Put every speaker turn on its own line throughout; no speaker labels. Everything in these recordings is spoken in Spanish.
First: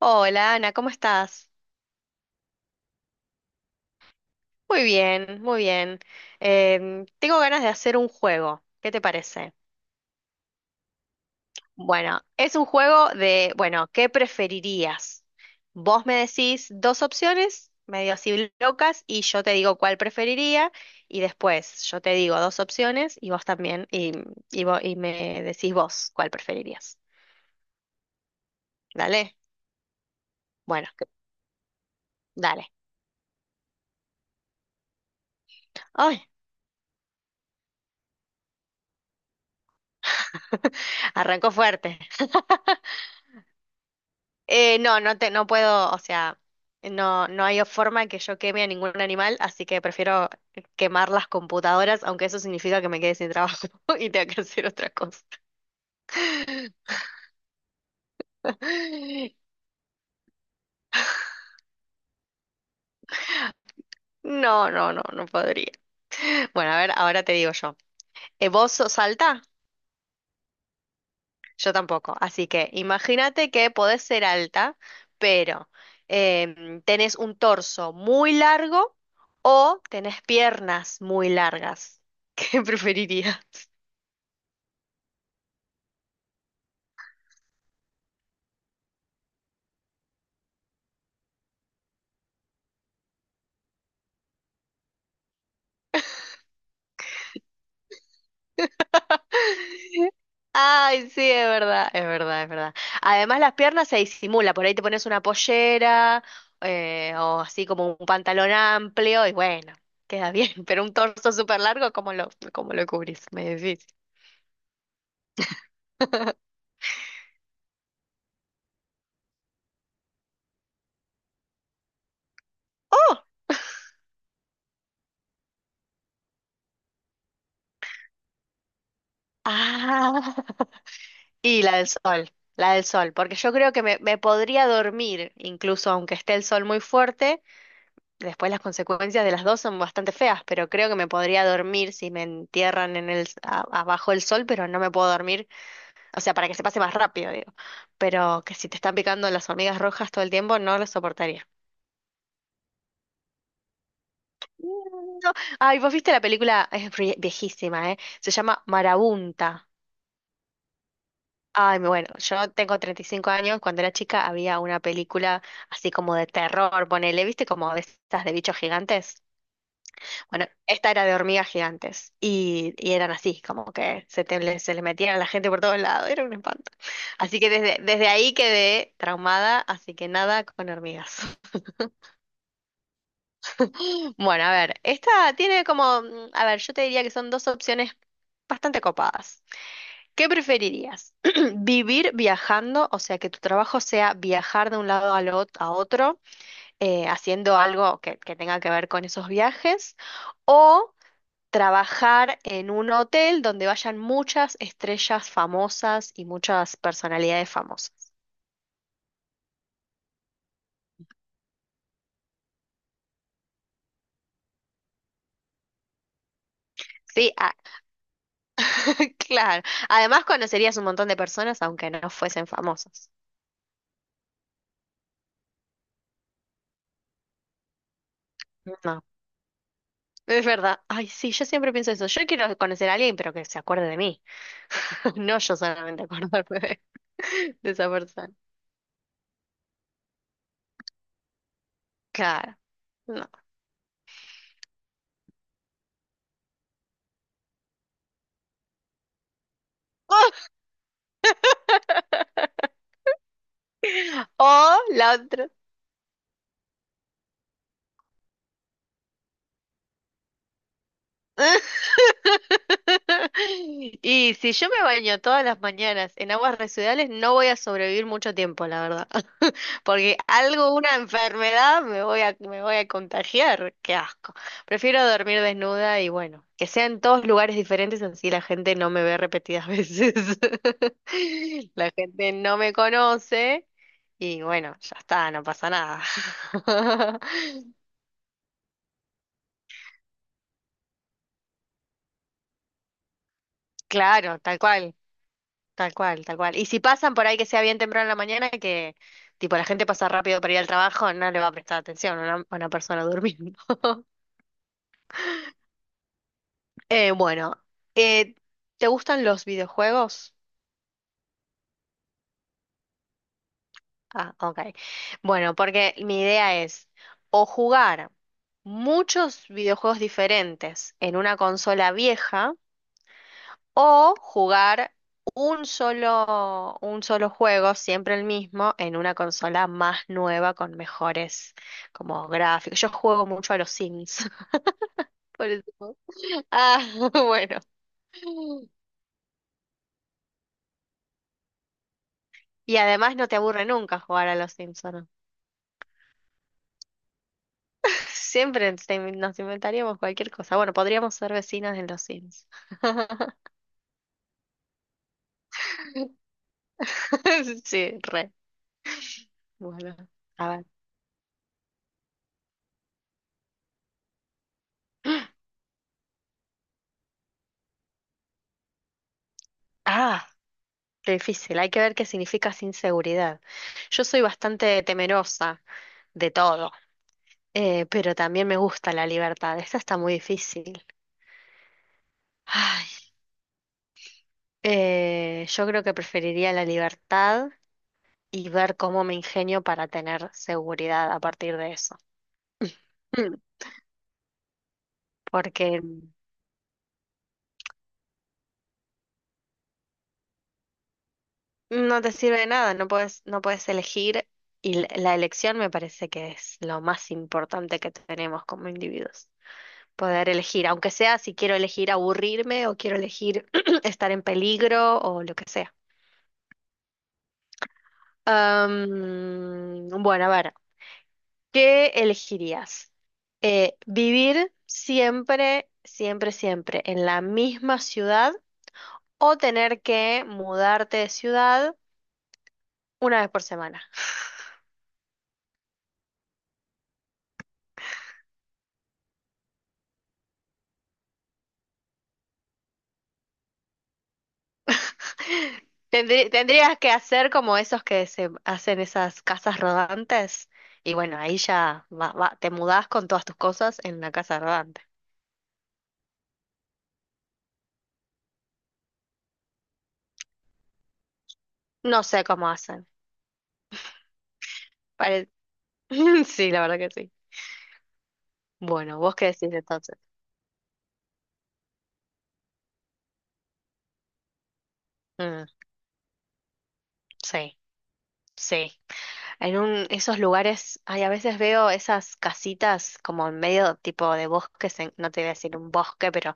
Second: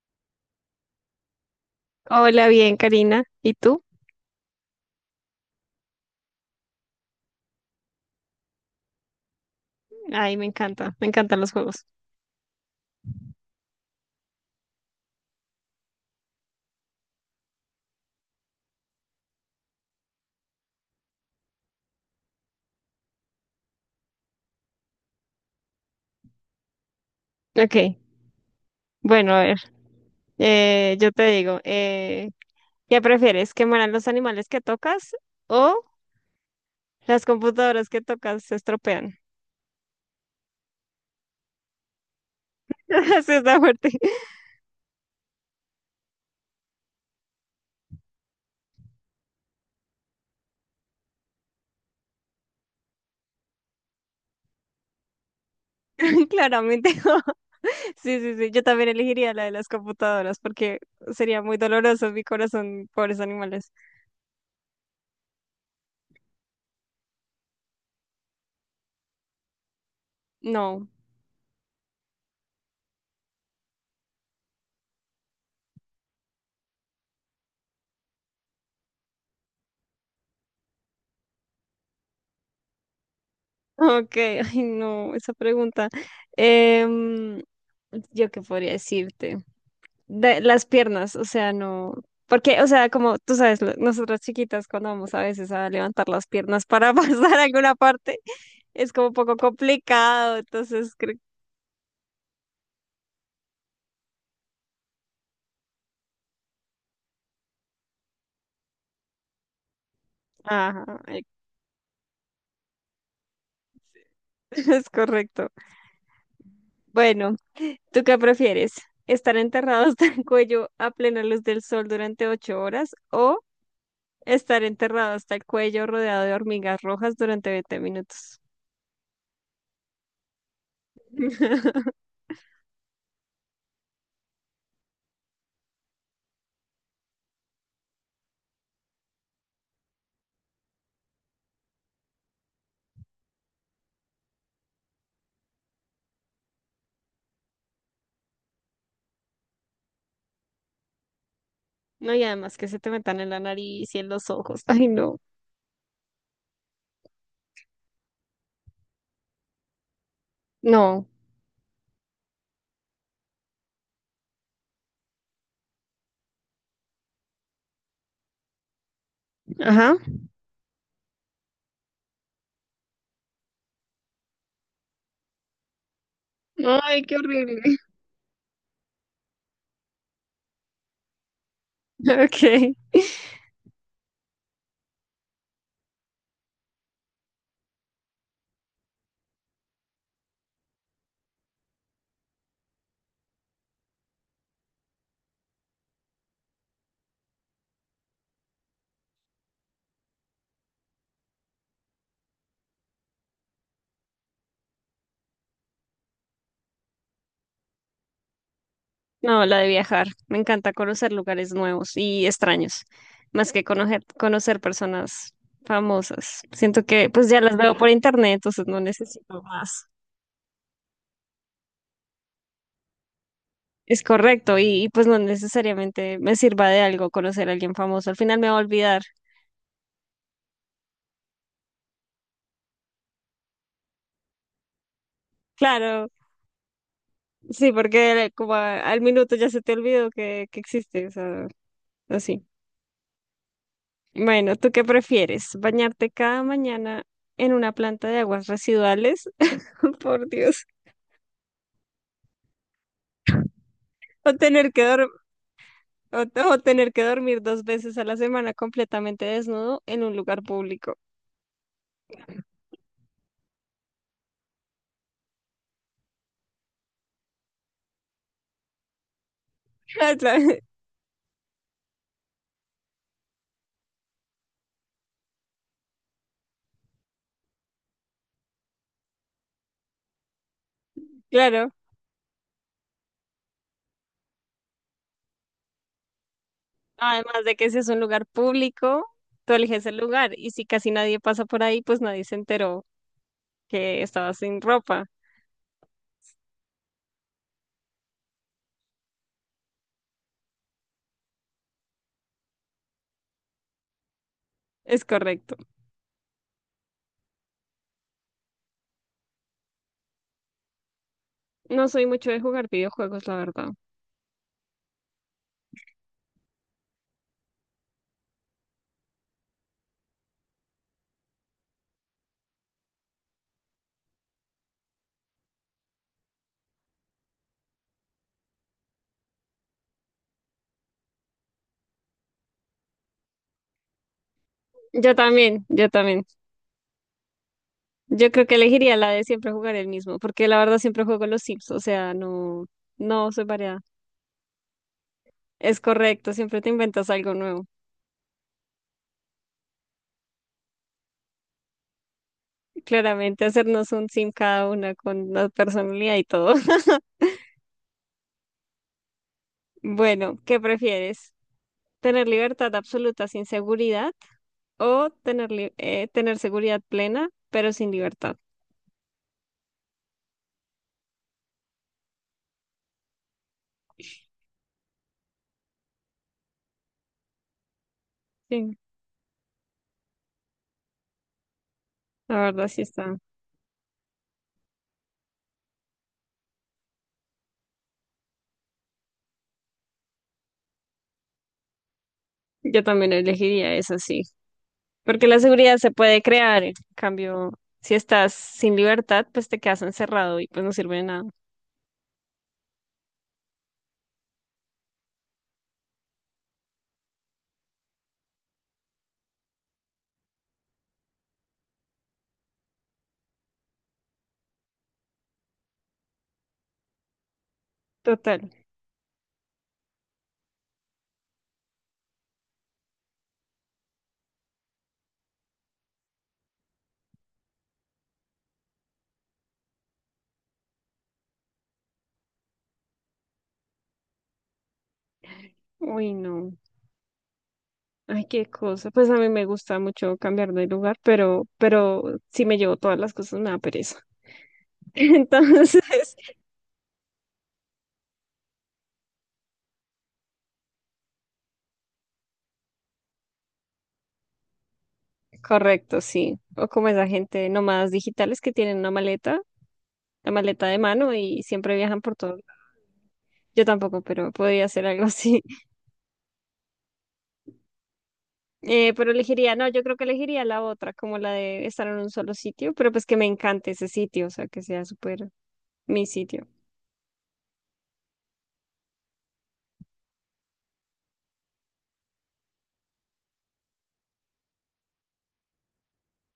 Hola Ana, ¿cómo estás?
Hola, bien, Karina. ¿Y tú?
Muy bien, muy bien. Tengo ganas de hacer un juego. ¿Qué te parece?
Ay, me encanta, me encantan los juegos.
Bueno, es un juego de, bueno, ¿qué preferirías? Vos me decís dos opciones, medio así locas, y yo te digo cuál preferiría, y después yo te digo dos opciones y vos también, y, y me decís vos cuál preferirías.
Ok, bueno,
¿Dale?
a ver,
Bueno,
yo te digo,
dale.
¿qué prefieres? ¿Que mueran los animales que tocas o
Ay,
las computadoras que tocas se estropean?
arrancó fuerte.
Así está fuerte.
No, no puedo, o sea, no, no hay forma que yo queme a ningún animal, así que prefiero quemar las computadoras, aunque eso significa que me quede sin trabajo y tenga que hacer otra cosa.
Claramente. Sí, sí, sí. Yo también elegiría la de las computadoras porque sería muy doloroso mi corazón, pobres animales.
No, no, no, no podría. Bueno, a ver, ahora te digo yo. ¿Vos sos alta?
No.
Yo tampoco. Así que imagínate que podés ser alta, pero tenés un torso muy largo o tenés piernas muy largas. ¿Qué preferirías?
Ok, ay, no, esa pregunta. Em, ¿Yo qué podría decirte? De las piernas, o sea, no, porque, o sea, como tú sabes, nosotras chiquitas cuando vamos a veces a levantar las piernas para pasar a alguna parte, es como un poco complicado, entonces,
Ay, sí, es verdad, es verdad, es verdad. Además, las piernas se disimula, por ahí te pones una pollera o así como un pantalón amplio y bueno, queda bien, pero
ajá,
un torso súper largo, ¿cómo lo cubrís? Medio difícil.
es correcto. Bueno, ¿tú qué prefieres? ¿Estar enterrado hasta el cuello a plena luz del sol durante 8 horas
¡Oh!
o estar enterrado hasta el cuello rodeado de hormigas rojas durante 20 minutos?
Ah, y la del sol, porque yo creo que me podría dormir, incluso aunque esté el sol muy fuerte, después las consecuencias de las dos son bastante feas, pero creo que me podría dormir si me entierran en abajo del sol, pero no me puedo dormir. O sea, para que se pase más rápido, digo. Pero que si te están picando las hormigas rojas todo el tiempo, no lo soportaría.
No, y además que se te metan en la nariz y en los ojos. Ay, no.
No. Ay, vos viste la película, es viejísima, ¿eh? Se llama Marabunta.
No.
Ay, bueno, yo tengo 35 años. Cuando era chica había una película así como de terror, ponele, ¿viste? Como de estas de bichos gigantes.
Ajá.
Bueno, esta era de hormigas gigantes. Y eran así, como que se les metían a la gente por todos lados. Era un espanto.
Ay, qué
Así que
horrible.
desde, desde ahí quedé traumada, así que nada con hormigas.
Ok.
Bueno, a ver, esta tiene como, a ver, yo te diría que son dos opciones bastante copadas. ¿Qué preferirías? ¿Vivir viajando, o sea, que tu trabajo sea viajar de un lado a otro, haciendo algo que tenga que ver con esos viajes? ¿O trabajar en un hotel donde vayan muchas estrellas famosas y muchas personalidades famosas?
No, la de viajar. Me encanta conocer lugares nuevos y extraños, más que conocer, conocer personas famosas. Siento que pues
Sí,
ya las veo por internet, entonces no necesito
claro.
más.
Además conocerías un montón de personas aunque no fuesen famosas.
Es correcto, y, pues no necesariamente me sirva de algo conocer a alguien famoso. Al final me va a olvidar.
No. Es verdad. Ay, sí, yo siempre pienso eso. Yo quiero conocer a alguien, pero que se acuerde de mí. No yo solamente
Claro,
acordarme de
sí,
esa
porque
persona.
como al minuto ya se te olvidó que existe, o sea, así.
Claro. No.
Bueno, ¿tú qué prefieres? ¿Bañarte cada mañana en una planta de aguas residuales? Por Dios. O tener
O
que
la
dor-
otra.
o tener que dormir dos veces a la semana completamente desnudo en un lugar público.
Y si yo me baño todas las mañanas en aguas residuales, no voy a sobrevivir mucho tiempo, la verdad. Porque
O sea,
algo, una enfermedad, me voy a contagiar. Qué asco. Prefiero dormir desnuda y bueno, que sea en todos lugares diferentes, así la gente no me ve repetidas veces.
claro.
La gente no me conoce y bueno, ya está, no pasa nada.
Además de que si es un lugar público, tú eliges el lugar. Y si casi nadie pasa por ahí, pues nadie se enteró que estaba
Claro, tal
sin
cual.
ropa.
Tal cual, tal cual. Y si pasan por ahí que sea bien temprano en la mañana, que tipo la gente pasa rápido para ir al trabajo, no le va a prestar atención a a una persona durmiendo.
Es correcto.
Bueno, eh, ¿te gustan los videojuegos?
No soy mucho de jugar videojuegos, la verdad.
Ah, ok. Bueno, porque mi idea es o jugar muchos videojuegos diferentes en una consola vieja. O jugar un solo juego, siempre el mismo, en una consola más nueva con mejores como gráficos. Yo juego mucho a los Sims,
Yo
por
también, yo
eso.
también.
Ah, bueno.
Yo creo que elegiría la de siempre jugar el mismo, porque la verdad siempre juego los Sims, o sea, no,
Y además no
no
te
soy
aburre
variada.
nunca jugar a los Sims, ¿o no?
Es correcto, siempre te inventas algo nuevo.
Siempre nos inventaríamos cualquier cosa. Bueno, podríamos ser vecinas en los Sims.
Claramente hacernos un Sim cada una con la personalidad y todo.
Sí, re. Bueno,
Bueno,
a
¿qué
ver.
prefieres? ¿Tener libertad absoluta sin seguridad o tener seguridad plena pero sin libertad?
Ah, qué difícil. Hay que ver qué significa sin seguridad. Yo soy bastante temerosa de todo. Pero también me
Sí,
gusta la libertad. Esta está muy difícil.
la verdad sí
Ay,
está.
yo creo que preferiría la libertad y ver cómo me ingenio para tener seguridad a partir de eso.
Yo también
Mm.
elegiría eso, sí. Porque la
Porque
seguridad se puede crear, en cambio, si estás sin libertad, pues te quedas encerrado y pues no sirve de nada.
no te sirve de nada, no puedes elegir y la elección me parece que es lo más importante que tenemos como individuos. Poder elegir, aunque sea si quiero elegir aburrirme o quiero elegir estar en peligro o lo que sea.
Total.
Bueno, a ver, ¿qué elegirías? ¿Vivir siempre, siempre, siempre en la misma ciudad o tener que mudarte de ciudad una vez por semana?
Uy, no. Ay, qué cosa. Pues a mí me gusta mucho cambiar de lugar, pero si me llevo todas las cosas me da pereza. Entonces,
Tendrías que hacer como esos que se hacen esas casas rodantes y bueno, ahí ya te mudás con todas tus cosas en la casa rodante.
correcto, sí. O como esa gente nómadas digitales que tienen una maleta, la maleta de mano y siempre viajan
No
por
sé
todo.
cómo hacen.
Yo tampoco, pero podría hacer algo
Pare-
así.
Sí, la verdad que sí. Bueno,
Pero
¿vos qué decís
elegiría, no, yo creo
entonces?
que elegiría la otra, como la de estar en un solo sitio, pero pues que me encante ese sitio, o sea, que sea súper
Mm,
mi sitio.
sí, sí. En un, esos lugares, ay, a veces veo esas casitas como en medio tipo de bosques, no te voy a decir un bosque, pero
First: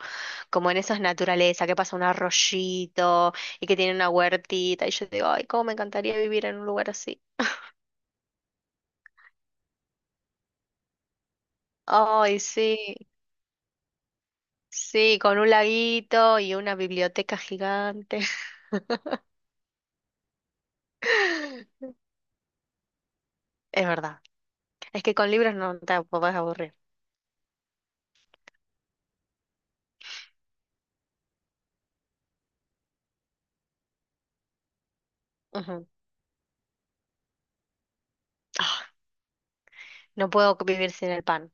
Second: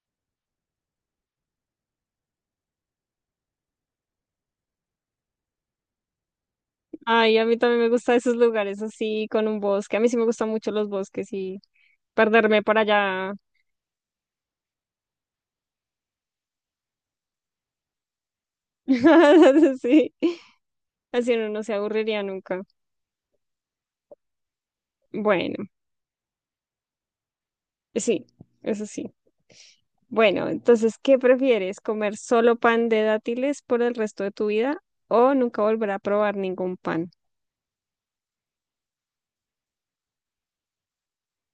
como en esas naturaleza, que pasa un arroyito y que tiene una huertita, y yo digo, ay, cómo me encantaría vivir en un lugar así.
Ay, a mí también me gustan esos lugares así, con un bosque. A mí sí me gustan mucho los bosques y
Ay,
perderme por
sí,
allá.
sí, con un laguito y una biblioteca gigante.
Sí, así uno no se aburriría nunca.
Es verdad, es que con libros
Bueno,
no te podés aburrir.
sí, eso sí. Bueno, entonces, ¿qué prefieres? ¿Comer solo pan de dátiles por el resto de tu vida o nunca
Ujú.
volver a probar ningún pan?
Ah, no puedo vivir sin el pan.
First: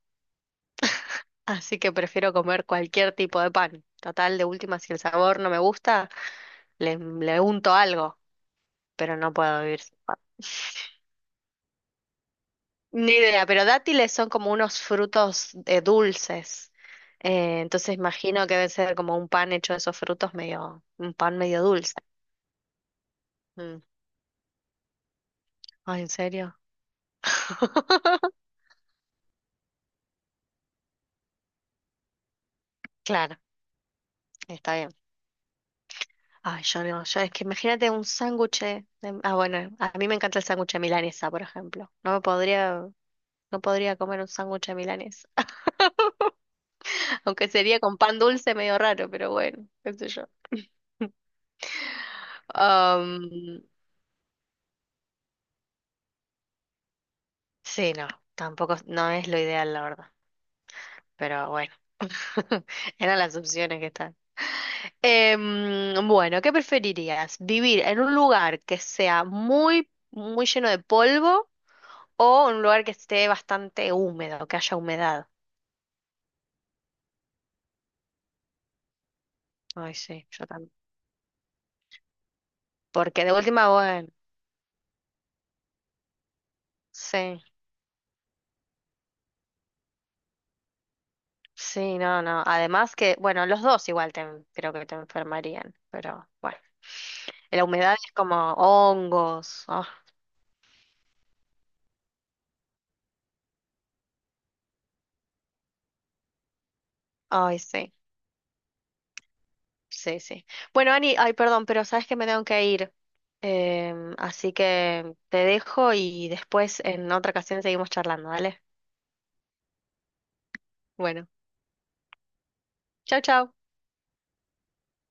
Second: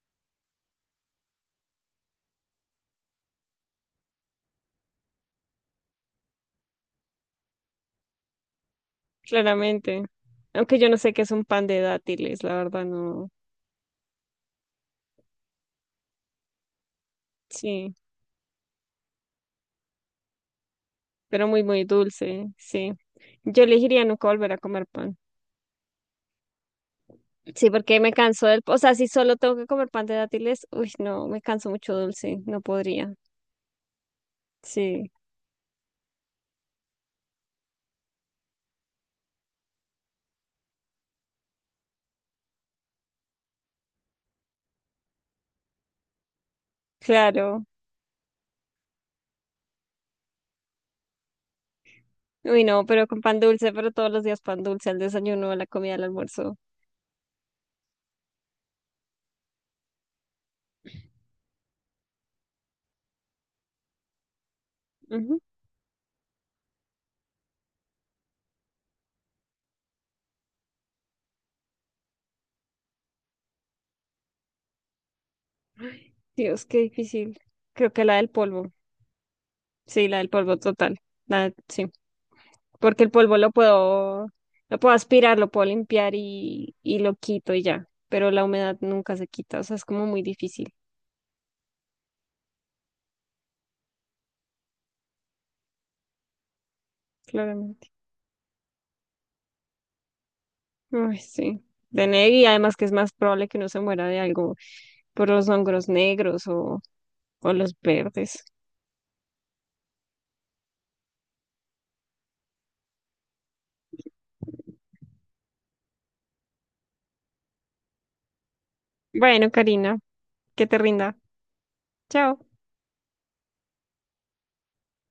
Así que prefiero comer cualquier tipo de pan. Total, de última, si el sabor no me gusta, le unto algo, pero no puedo vivir sin
Claramente.
pan.
Aunque yo no sé qué es un pan de dátiles, la verdad
Ni
no.
idea, pero dátiles son como unos frutos dulces.
Sí,
Entonces imagino que debe ser como un pan hecho de esos frutos medio, un pan
pero muy,
medio
muy
dulce.
dulce, sí. Yo
Mm.
elegiría nunca volver a comer pan.
Ay, ¿en serio?
Sí, porque me canso del... O sea, si solo tengo que comer pan de dátiles, uy, no, me canso mucho dulce, no podría.
Claro, está bien.
Sí,
Ay, yo no, yo es que imagínate un ah, bueno, a mí me encanta el sándwich de milanesa, por ejemplo. No podría comer un sándwich de milanesa. Aunque
claro.
sería con pan dulce medio raro, pero bueno, qué sé yo.
Uy, no, pero con
Am,
pan dulce, pero todos los días pan dulce, al desayuno, a la comida, al almuerzo.
sí, no, tampoco no es lo ideal, la verdad. Pero bueno, eran las opciones que están.
Ujú.
Bueno, ¿qué preferirías? ¿Vivir en un lugar que sea muy, muy lleno de polvo o en un lugar que esté bastante húmedo, que haya humedad?
Dios, qué difícil. Creo que la del polvo.
Ay,
Sí, la
sí,
del
yo
polvo
también.
total. La, sí. Porque el
Porque de
polvo
última, bueno,
lo puedo aspirar, lo puedo limpiar y lo
sí.
quito y ya, pero la humedad nunca se quita, o sea, es como muy difícil,
Sí, no, no. Además que, bueno, los dos igual creo que te enfermarían, pero bueno. La
claramente.
humedad es como hongos.
Ay, sí, y además que es más probable que uno se muera de algo por los hongos negros o
Ay,
los
sí,
verdes.
sí, sí. Bueno, Ani, ay, perdón, pero sabes que me tengo que ir. Así que te dejo y después en otra ocasión seguimos charlando, ¿vale?
Bueno, Karina, que te rinda.
Bueno,
Chao.
chao, chao.